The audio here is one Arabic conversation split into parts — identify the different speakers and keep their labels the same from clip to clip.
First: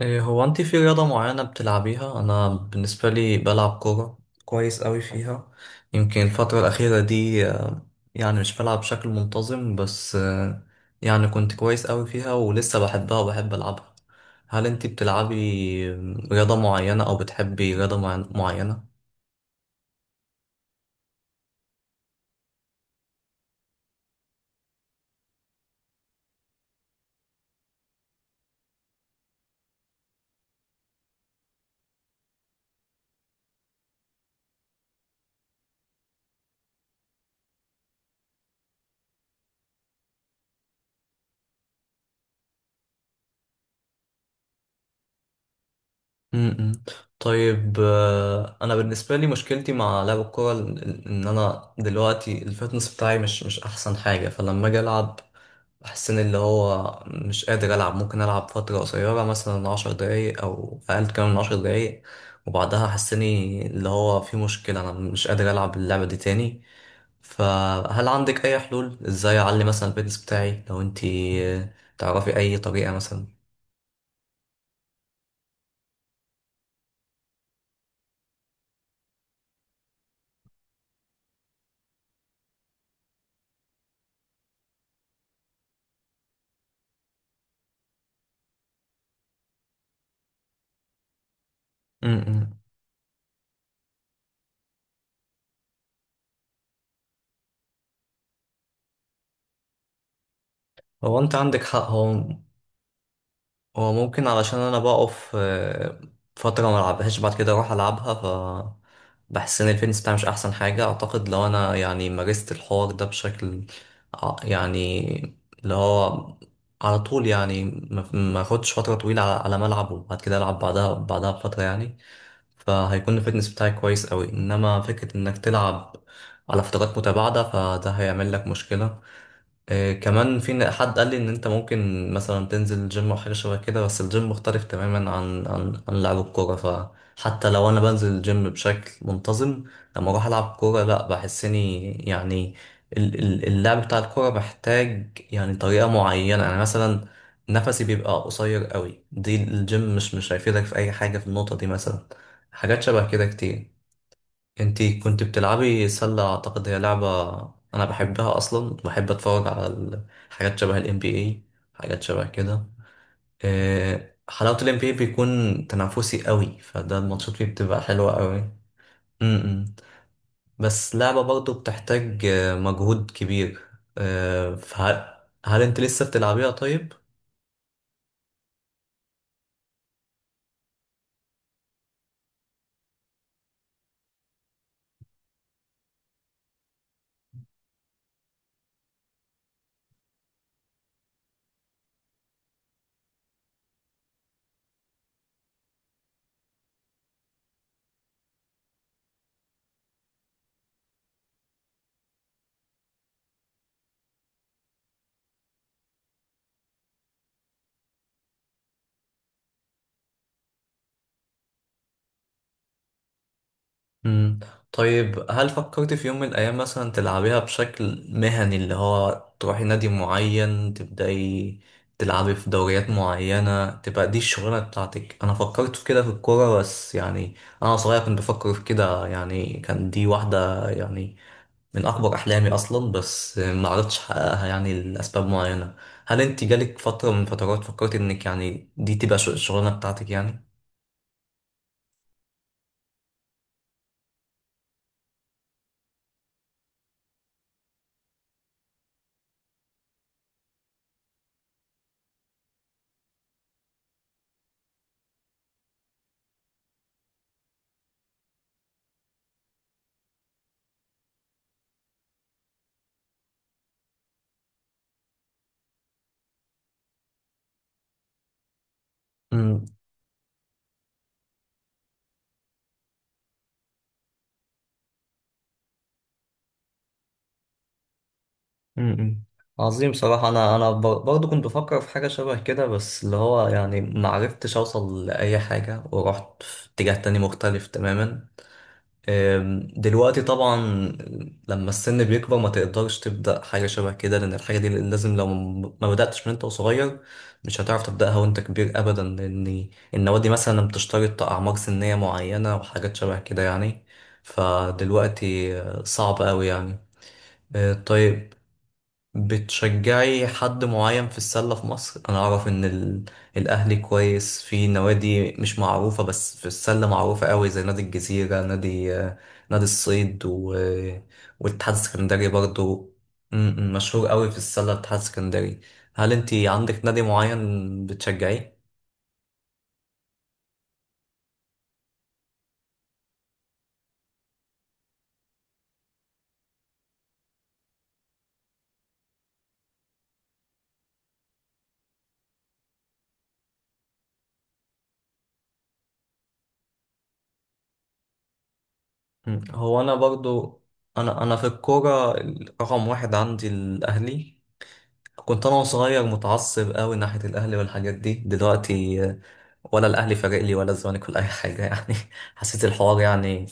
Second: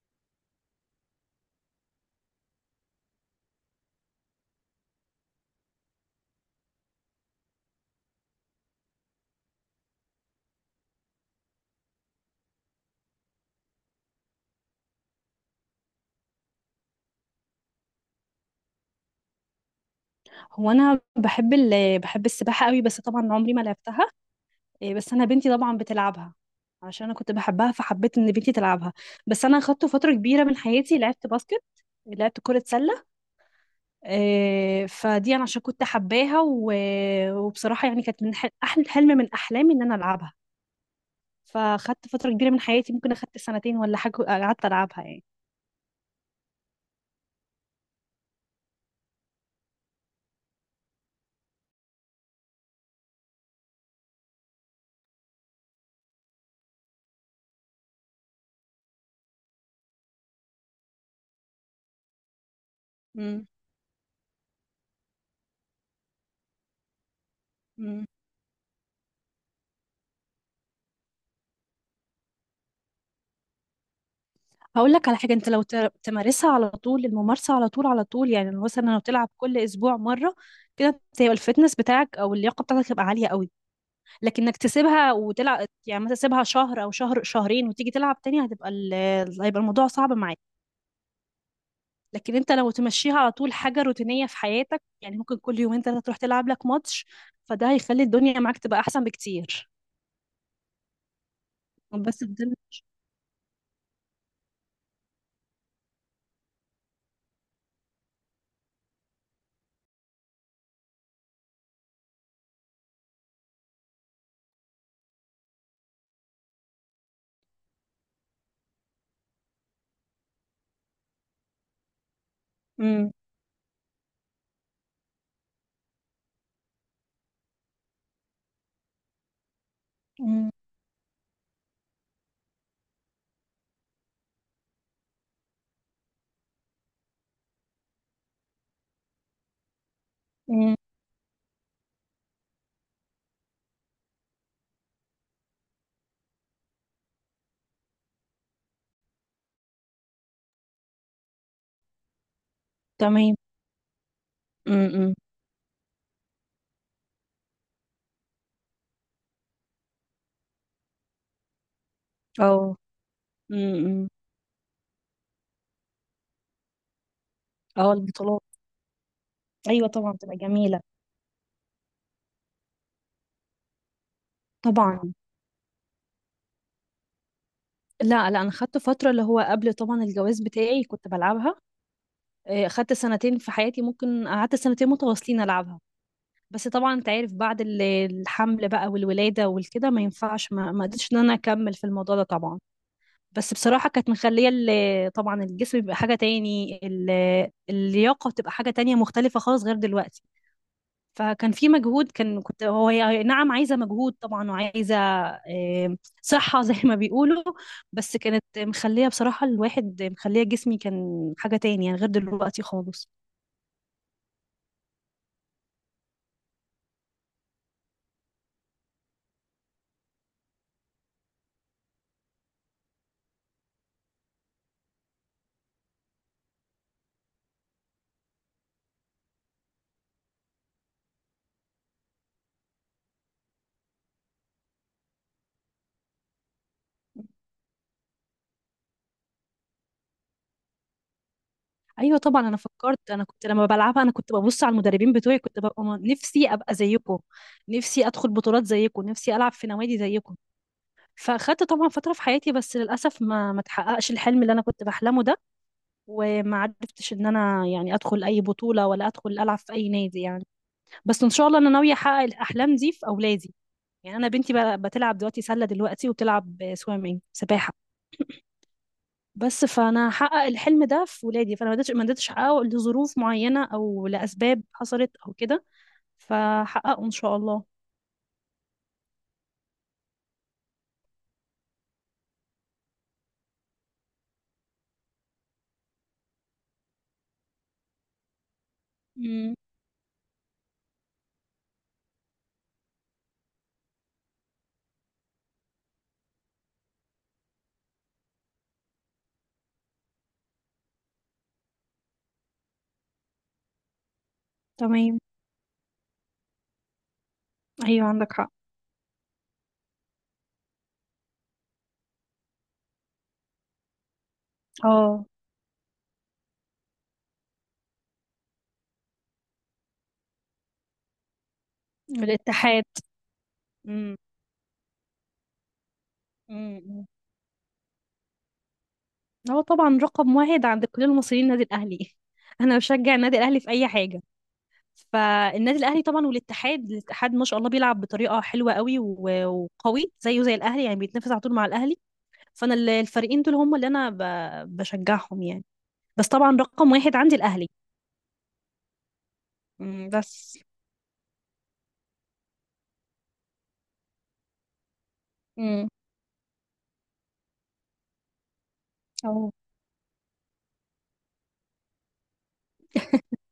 Speaker 1: إيه، هو انت في رياضة معينة بتلعبيها؟ انا بالنسبة لي بلعب كورة كويس قوي فيها. يمكن الفترة الأخيرة دي يعني مش بلعب بشكل منتظم، بس يعني كنت كويس قوي فيها ولسه بحبها وبحب ألعبها. هل انت بتلعبي رياضة معينة او بتحبي رياضة معينة؟
Speaker 2: هو انا بحب بحب السباحه قوي، بس طبعا عمري ما لعبتها. إيه، بس انا بنتي طبعا بتلعبها، عشان انا كنت بحبها فحبيت ان بنتي تلعبها. بس انا خدت فتره كبيره من حياتي لعبت باسكت، لعبت كرة سلة. إيه، فدي أنا عشان كنت حباها وبصراحة يعني كانت من أحلى حلم من أحلامي إن أنا ألعبها. فخدت فترة كبيرة من حياتي، ممكن أخدت سنتين ولا حاجة قعدت ألعبها يعني.
Speaker 1: م-م. طيب، انا بالنسبة لي مشكلتي مع لعب الكورة ان انا دلوقتي الفتنس بتاعي مش احسن حاجة، فلما اجي العب بحس ان اللي هو مش قادر العب، ممكن العب فتره قصيره، مثلا عشر دقايق او اقل كمان من عشر دقايق، وبعدها
Speaker 2: مم.
Speaker 1: حسني اللي هو في مشكله، انا مش قادر العب اللعبه دي تاني.
Speaker 2: مم.
Speaker 1: فهل عندك اي حلول ازاي اعلي مثلا الفيتنس بتاعي، لو انتي تعرفي اي طريقه مثلا؟
Speaker 2: هقول لك على حاجة، انت لو تمارسها على طول، الممارسة على طول على طول يعني، مثلا لو تلعب كل اسبوع مرة كده، انت هيبقى الفتنس بتاعك او اللياقة بتاعتك هتبقى عالية قوي. لكن انك تسيبها وتلعب، يعني مثلا تسيبها شهر او شهرين وتيجي تلعب تاني، هتبقى هيبقى الموضوع صعب معاك.
Speaker 1: م-
Speaker 2: لكن انت
Speaker 1: م.
Speaker 2: لو تمشيها على طول حاجة روتينية في حياتك، يعني ممكن كل يومين ثلاثة تروح تلعب لك ماتش، فده هيخلي الدنيا معاك تبقى احسن بكتير.
Speaker 1: هو انت عندك حق. هو
Speaker 2: بس الدنيا.
Speaker 1: هو ممكن، علشان انا بقف فترة ما العبهاش، بعد كده اروح العبها، ف بحس ان الفيتنس بتاعي مش احسن حاجة. اعتقد لو انا يعني مارست الحوار ده بشكل يعني اللي هو على طول يعني، ما اخدش فترة طويلة على على ما العب، وبعد كده العب بعدها بفترة يعني،
Speaker 2: امم.
Speaker 1: فهيكون الفيتنس بتاعي كويس قوي. انما فكرة انك تلعب على فترات متباعدة فده هيعمل لك مشكلة. كمان في حد قال لي ان انت ممكن مثلا تنزل جيم او حاجه شبه كده، بس الجيم مختلف تماما عن لعب الكوره. فحتى لو انا بنزل الجيم بشكل منتظم، لما اروح العب
Speaker 2: امم.
Speaker 1: كوره لا، بحس اني يعني اللعب بتاع الكوره محتاج يعني طريقه معينه. يعني مثلا نفسي بيبقى قصير قوي، دي الجيم مش هيفيدك في اي حاجه في النقطه دي مثلا. حاجات شبه كده
Speaker 2: تمام.
Speaker 1: كتير. انتي
Speaker 2: امم.
Speaker 1: كنت بتلعبي سلة، اعتقد هي لعبة انا بحبها اصلا، بحب اتفرج على حاجات شبه الام بي اي، حاجات شبه كده.
Speaker 2: اه. امم.
Speaker 1: حلاوة الام بي اي بيكون تنافسي قوي، فده الماتشات فيه بتبقى
Speaker 2: اه
Speaker 1: حلوة قوي.
Speaker 2: البطولات.
Speaker 1: م-م.
Speaker 2: ايوه طبعا بتبقى جميله.
Speaker 1: بس لعبة برضه بتحتاج مجهود كبير.
Speaker 2: طبعا.
Speaker 1: فهل هل انت لسه بتلعبيها طيب؟
Speaker 2: لا لا، انا خدت فتره اللي هو قبل طبعا الجواز بتاعي كنت بلعبها. آه، خدت سنتين في حياتي، ممكن قعدت سنتين متواصلين العبها. بس طبعا انت عارف بعد الحمل بقى والولاده والكده ما ينفعش، ما قدرتش ان انا اكمل في الموضوع ده طبعا. بس بصراحه كانت مخليه طبعا الجسم بيبقى حاجه تاني، اللياقه بتبقى حاجه تانية مختلفه خالص غير دلوقتي. فكان في مجهود، كان كنت هو هي نعم عايزة مجهود طبعا، وعايزة صحة زي ما بيقولوا. بس كانت مخلية بصراحة الواحد، مخلية جسمي كان حاجة تاني يعني غير دلوقتي خالص.
Speaker 1: مم. طيب، هل فكرت في يوم من الأيام مثلا تلعبيها بشكل مهني، اللي هو تروحي نادي معين، تبدأي تلعبي في دوريات معينة، تبقى دي الشغلانة بتاعتك؟ أنا فكرت في كده في الكورة، بس يعني أنا صغير كنت بفكر في كده يعني. كان دي واحدة يعني من أكبر أحلامي أصلا، بس ما عرفتش أحققها يعني لأسباب معينة. هل أنت جالك فترة من فترات فكرت إنك يعني دي تبقى الشغلانة بتاعتك يعني؟
Speaker 2: أيوة طبعا أنا فكرت. أنا كنت لما بلعبها أنا كنت ببص على المدربين بتوعي، كنت ببقى نفسي أبقى زيكم، نفسي أدخل بطولات زيكم، نفسي ألعب في نوادي زيكم. فأخدت طبعا فترة في حياتي، بس للأسف ما تحققش الحلم اللي أنا كنت بحلمه ده. وما عرفتش إن أنا يعني أدخل أي بطولة ولا أدخل ألعب في أي نادي يعني. بس ان شاء الله انا ناويه احقق الاحلام دي في اولادي. يعني انا بنتي بتلعب دلوقتي سله دلوقتي وبتلعب سويمنج، سباحه. بس فانا هحقق الحلم ده في ولادي، فانا ما قدرتش، ما قدرتش احققه لظروف معينه او لاسباب حصلت او كده، فحققه ان شاء الله.
Speaker 1: امم، عظيم بصراحة. أنا برضه كنت بفكر في حاجة شبه كده، بس اللي هو يعني معرفتش أوصل لأي حاجة، ورحت في اتجاه تاني مختلف تماما.
Speaker 2: امم.
Speaker 1: دلوقتي طبعا لما السن بيكبر ما تقدرش تبدأ حاجة شبه كده، لأن الحاجة دي لازم لو ما بدأتش من أنت وصغير مش هتعرف تبدأها وأنت كبير أبدا. لأن النوادي دي مثلا بتشترط أعمار سنية معينة وحاجات شبه كده يعني،
Speaker 2: تمام.
Speaker 1: فدلوقتي صعب أوي يعني.
Speaker 2: ايوه عندك
Speaker 1: طيب،
Speaker 2: حق.
Speaker 1: بتشجعي حد معين في السلة في مصر؟ أنا أعرف إن ال... الأهلي كويس في
Speaker 2: اه
Speaker 1: نوادي مش معروفة، بس في السلة معروفة قوي، زي نادي الجزيرة، نادي نادي الصيد، و... والاتحاد السكندري
Speaker 2: الاتحاد.
Speaker 1: برضو. م- م، مشهور
Speaker 2: امم.
Speaker 1: قوي في السلة الاتحاد السكندري. هل أنتي عندك نادي
Speaker 2: امم.
Speaker 1: معين بتشجعيه؟
Speaker 2: هو طبعا رقم واحد عند كل المصريين النادي الاهلي. انا بشجع النادي الاهلي في اي حاجه. فالنادي الاهلي طبعا، والاتحاد، الاتحاد ما شاء الله بيلعب بطريقه حلوه قوي وقوي زيه زي الاهلي، يعني بيتنافس على طول مع الاهلي. فانا الفريقين دول هم اللي انا بشجعهم يعني. بس طبعا رقم واحد عندي الاهلي.
Speaker 1: م، هو أنا
Speaker 2: مم، بس.
Speaker 1: برضو، أنا في الكورة رقم واحد عندي الأهلي. كنت انا
Speaker 2: امم.
Speaker 1: صغير متعصب قوي ناحيه الاهلي، والحاجات دي دلوقتي
Speaker 2: اه.
Speaker 1: ولا الاهلي فارق لي ولا الزمالك ولا اي حاجه يعني. حسيت الحوار يعني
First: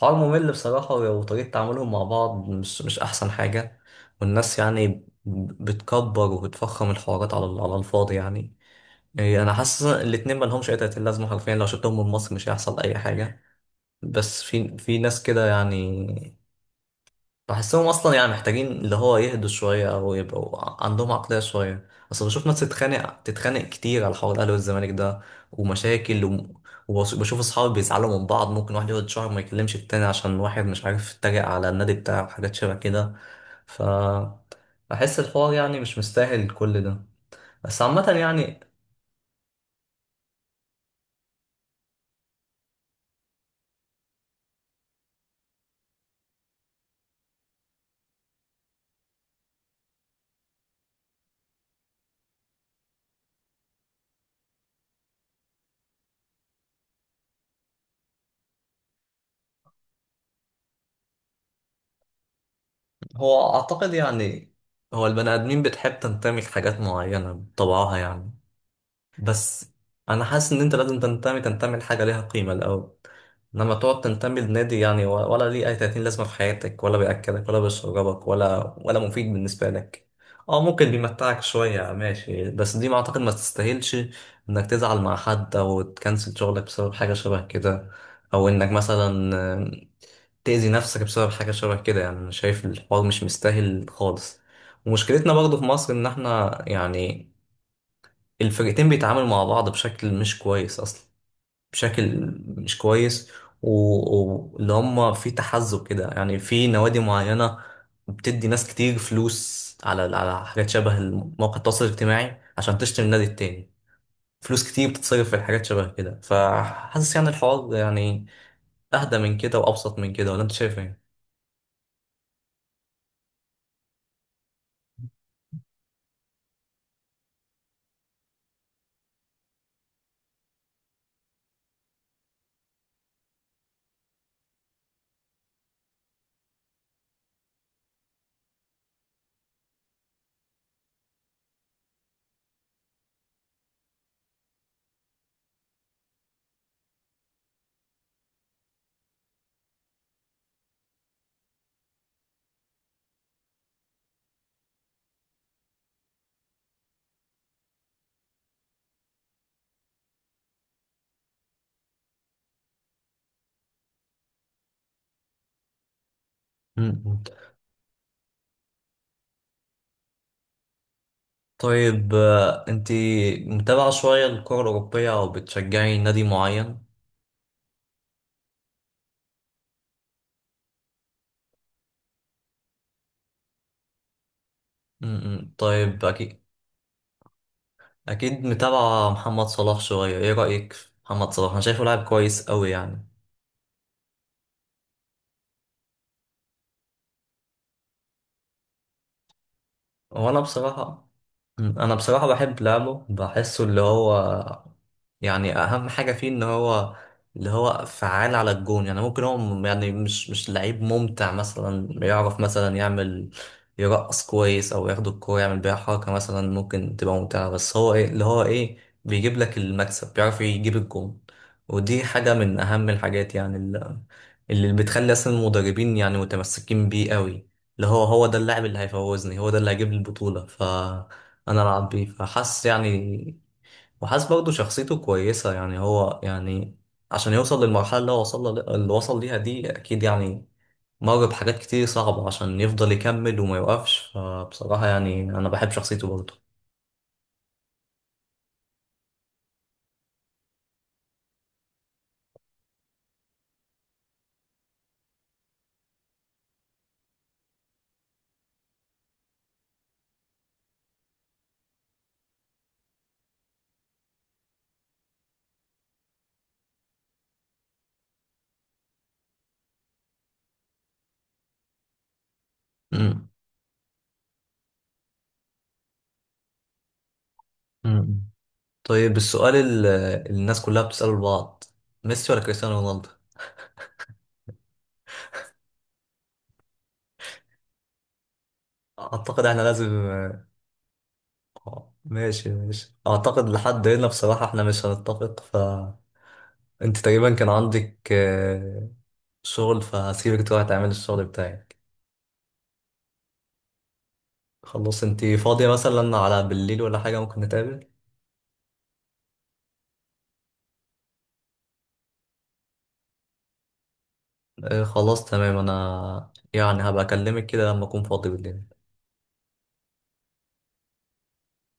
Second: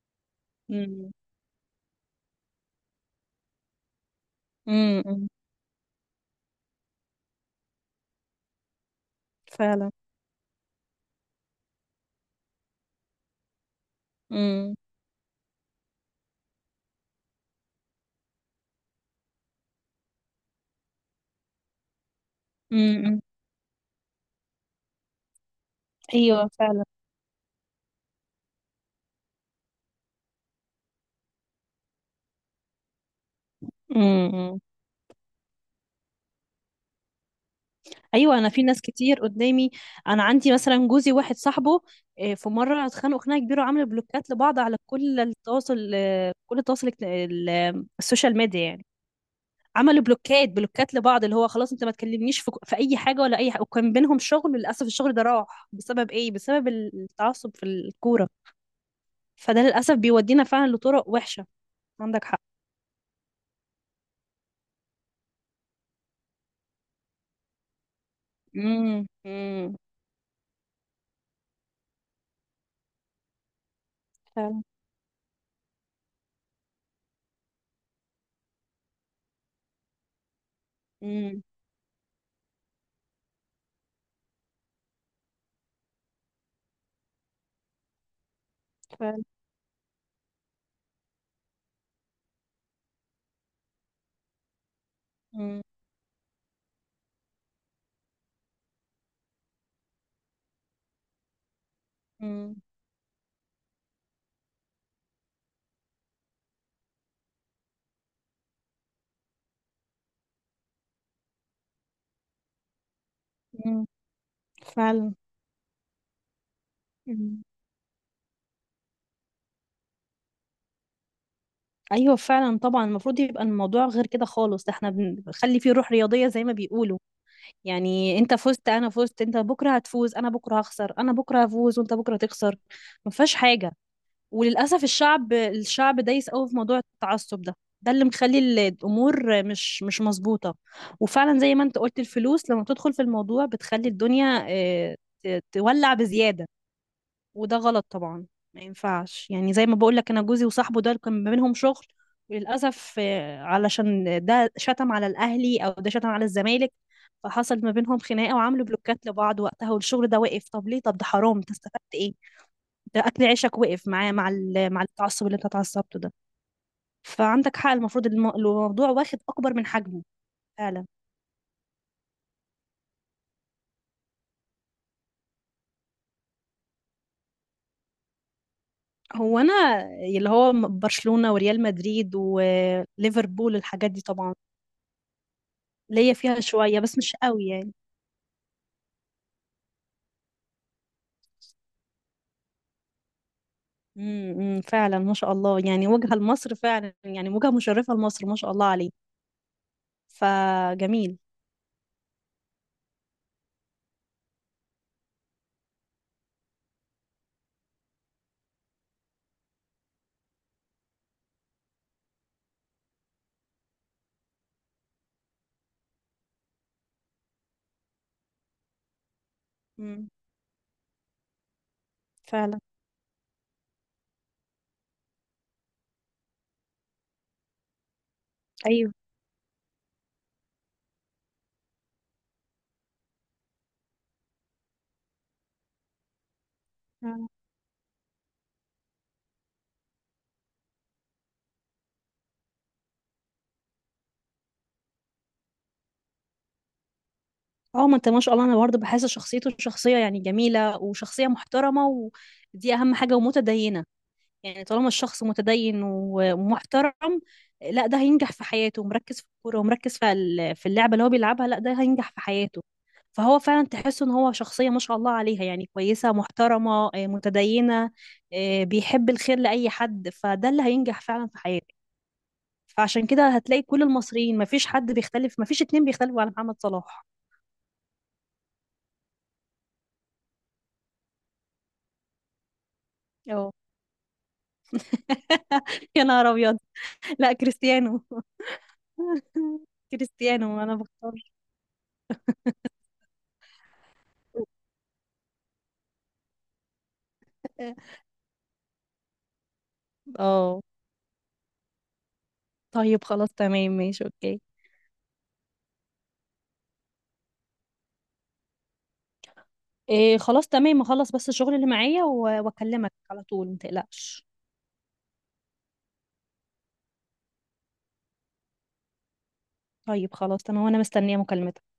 Speaker 1: حوار ممل بصراحه،
Speaker 2: امم.
Speaker 1: وطريقه تعاملهم مع بعض مش احسن حاجه. والناس يعني
Speaker 2: امم.
Speaker 1: بتكبر وبتفخم الحوارات على على الفاضي يعني. إيه، انا حاسس
Speaker 2: فعلا.
Speaker 1: إن الاتنين ما لهمش اي تأتي لازمه، حرفيا لو شلتهم من مصر مش هيحصل اي حاجه. بس
Speaker 2: امم.
Speaker 1: في ناس كده يعني، بحسهم اصلا يعني محتاجين اللي هو يهدوا شويه، او يبقوا عندهم عقليه شويه. اصل بشوف ناس
Speaker 2: امم.
Speaker 1: تتخانق كتير على حوار الاهلي والزمالك ده، ومشاكل و...
Speaker 2: ايوه فعلا.
Speaker 1: وبشوف اصحابي بيزعلوا من بعض، ممكن واحد يقعد شهر ما يكلمش التاني عشان واحد مش عارف يتريق على النادي بتاعه وحاجات شبه كده. ف
Speaker 2: امم.
Speaker 1: بحس الحوار يعني مش مستاهل كل ده. بس عامه
Speaker 2: ايوه انا
Speaker 1: يعني،
Speaker 2: في ناس كتير قدامي. انا عندي مثلا جوزي، واحد صاحبه، آه، في مره اتخانقوا خناقه كبيره وعملوا بلوكات لبعض على كل التواصل، آه، كل التواصل آه، السوشيال ميديا يعني. عملوا بلوكات، بلوكات لبعض، اللي هو خلاص انت ما تكلمنيش في اي حاجه ولا اي حاجه. وكان بينهم شغل للاسف، الشغل ده راح بسبب ايه؟ بسبب التعصب في الكوره. فده للاسف بيودينا فعلا لطرق وحشه. عندك حق.
Speaker 1: هو اعتقد يعني هو البني ادمين بتحب تنتمي لحاجات معينه بطبعها يعني.
Speaker 2: امم.
Speaker 1: بس
Speaker 2: امم.
Speaker 1: انا حاسس ان انت لازم تنتمي لحاجه ليها قيمه الاول، انما تقعد تنتمي
Speaker 2: فعلا.
Speaker 1: لنادي يعني ولا ليه اي 30 لازمه في حياتك، ولا بياكلك ولا بيشربك ولا مفيد بالنسبه لك. اه ممكن بيمتعك
Speaker 2: امم.
Speaker 1: شويه ماشي، بس دي ما اعتقد ما تستاهلش انك تزعل مع حد او تكنسل شغلك بسبب حاجه شبه كده، او انك مثلا
Speaker 2: فعلا.
Speaker 1: آم، تأذي نفسك بسبب حاجه شبه كده. يعني انا شايف الحوار مش مستاهل خالص. ومشكلتنا برضه
Speaker 2: امم.
Speaker 1: في مصر ان احنا يعني الفرقتين بيتعاملوا مع بعض بشكل مش كويس اصلا، بشكل
Speaker 2: امم.
Speaker 1: مش كويس. واللي هم في تحزب كده يعني، في نوادي معينة بتدي ناس كتير فلوس على على حاجات شبه مواقع التواصل الاجتماعي عشان تشتري النادي التاني. فلوس كتير
Speaker 2: فعلا.
Speaker 1: بتتصرف في حاجات شبه كده، فحاسس يعني الحوار يعني اهدى من كده وابسط من كده، ولا انت شايف ايه؟
Speaker 2: ايوه فعلا طبعا. المفروض يبقى الموضوع غير كده خالص، ده احنا بنخلي فيه روح رياضيه زي ما بيقولوا. يعني انت فزت انا فزت، انت بكره هتفوز انا بكره هخسر، انا بكره هفوز وانت بكره تخسر، ما فيهاش حاجه. وللاسف الشعب، الشعب دايس قوي في موضوع التعصب ده، ده اللي مخلي الامور مش مظبوطه. وفعلا زي ما انت قلت، الفلوس لما بتدخل في الموضوع بتخلي الدنيا اه، تولع بزياده، وده غلط طبعا. ما ينفعش، يعني زي ما بقول لك انا جوزي وصاحبه ده كان ما بينهم شغل، وللاسف آه، علشان ده شتم على الاهلي او ده شتم على الزمالك، فحصل ما بينهم خناقه وعملوا بلوكات لبعض وقتها، والشغل ده وقف. طب ليه؟ طب ده حرام، انت استفدت ايه؟ ده اكل عيشك وقف معاه، مع مع التعصب اللي انت اتعصبته ده.
Speaker 1: مم.
Speaker 2: فعندك حق، المفروض الموضوع واخد اكبر من حجمه. فعلا.
Speaker 1: طيب انت متابعة شوية الكرة الأوروبية أو بتشجعي نادي معين؟
Speaker 2: هو انا اللي هو برشلونه وريال مدريد وليفربول، الحاجات دي طبعا
Speaker 1: مم. طيب،
Speaker 2: ليا فيها
Speaker 1: أكيد
Speaker 2: شويه بس مش قوي يعني.
Speaker 1: اكيد متابعة محمد صلاح شوية. ايه رأيك في محمد صلاح؟ انا شايفه لاعب كويس قوي يعني.
Speaker 2: امم. إمم، فعلا ما شاء الله يعني، وجهة لمصر فعلا، يعني وجهة مشرفة لمصر، ما شاء الله عليه.
Speaker 1: وانا بصراحة
Speaker 2: فجميل.
Speaker 1: انا بصراحة بحب لعبه، بحسه اللي هو يعني اهم حاجه فيه ان هو اللي هو فعال على الجون. يعني ممكن هو يعني مش لعيب ممتع، مثلا بيعرف مثلا يعمل يرقص كويس او ياخد الكوره يعمل بيها حركه مثلا ممكن تبقى ممتعه، بس هو ايه، اللي هو ايه بيجيب لك
Speaker 2: امم.
Speaker 1: المكسب، بيعرف يجيب الجون. ودي حاجه
Speaker 2: فعلا.
Speaker 1: من اهم الحاجات يعني، اللي, اللي بتخلي اصلا المدربين يعني متمسكين بيه قوي. اللي هو هو ده اللاعب اللي
Speaker 2: ايوه
Speaker 1: هيفوزني، هو ده اللي هيجيب لي البطوله، فانا العب بيه فحس يعني. وحاسس برضه شخصيته كويسة يعني، هو يعني
Speaker 2: فعلا.
Speaker 1: عشان يوصل للمرحلة اللي هو وصل، اللي وصل ليها دي، أكيد يعني مر بحاجات كتير صعبة عشان يفضل يكمل وما يوقفش. فبصراحة يعني أنا بحب شخصيته برضه.
Speaker 2: اه ما انت ما شاء الله، انا برضه بحس شخصيته شخصية يعني جميلة وشخصية محترمة، ودي اهم حاجة، ومتدينة. يعني طالما الشخص متدين ومحترم، لا ده هينجح في حياته، ومركز في الكورة ومركز في في اللعبة اللي هو بيلعبها، لا ده هينجح في حياته. فهو فعلا تحس ان هو شخصية ما شاء الله عليها، يعني كويسة محترمة، آه، متدينة، آه، بيحب الخير لأي حد، فده اللي هينجح فعلا في حياته. فعشان كده
Speaker 1: أمم.
Speaker 2: هتلاقي كل المصريين ما فيش حد بيختلف، ما فيش اتنين بيختلفوا على محمد صلاح.
Speaker 1: امم، طيب السؤال اللي الناس كلها بتسأله لبعض، ميسي ولا كريستيانو رونالدو؟
Speaker 2: اه. يا نهار ابيض. لا كريستيانو.
Speaker 1: أعتقد إحنا لازم
Speaker 2: كريستيانو انا بختار.
Speaker 1: ماشي ماشي، أعتقد لحد هنا بصراحة إحنا مش هنتفق. فأنت تقريبا كان عندك شغل، فهسيبك
Speaker 2: اه.
Speaker 1: تروح تعمل الشغل بتاعي.
Speaker 2: طيب خلاص تمام ماشي اوكي.
Speaker 1: خلاص، انتي فاضية مثلا على بالليل ولا حاجة ممكن نتقابل؟
Speaker 2: إيه خلاص تمام، اخلص بس الشغل اللي معايا واكلمك على طول متقلقش.
Speaker 1: آه خلاص تمام، انا يعني هبقى اكلمك كده لما اكون فاضي بالليل.
Speaker 2: طيب خلاص تمام، وانا مستنية مكالمتك.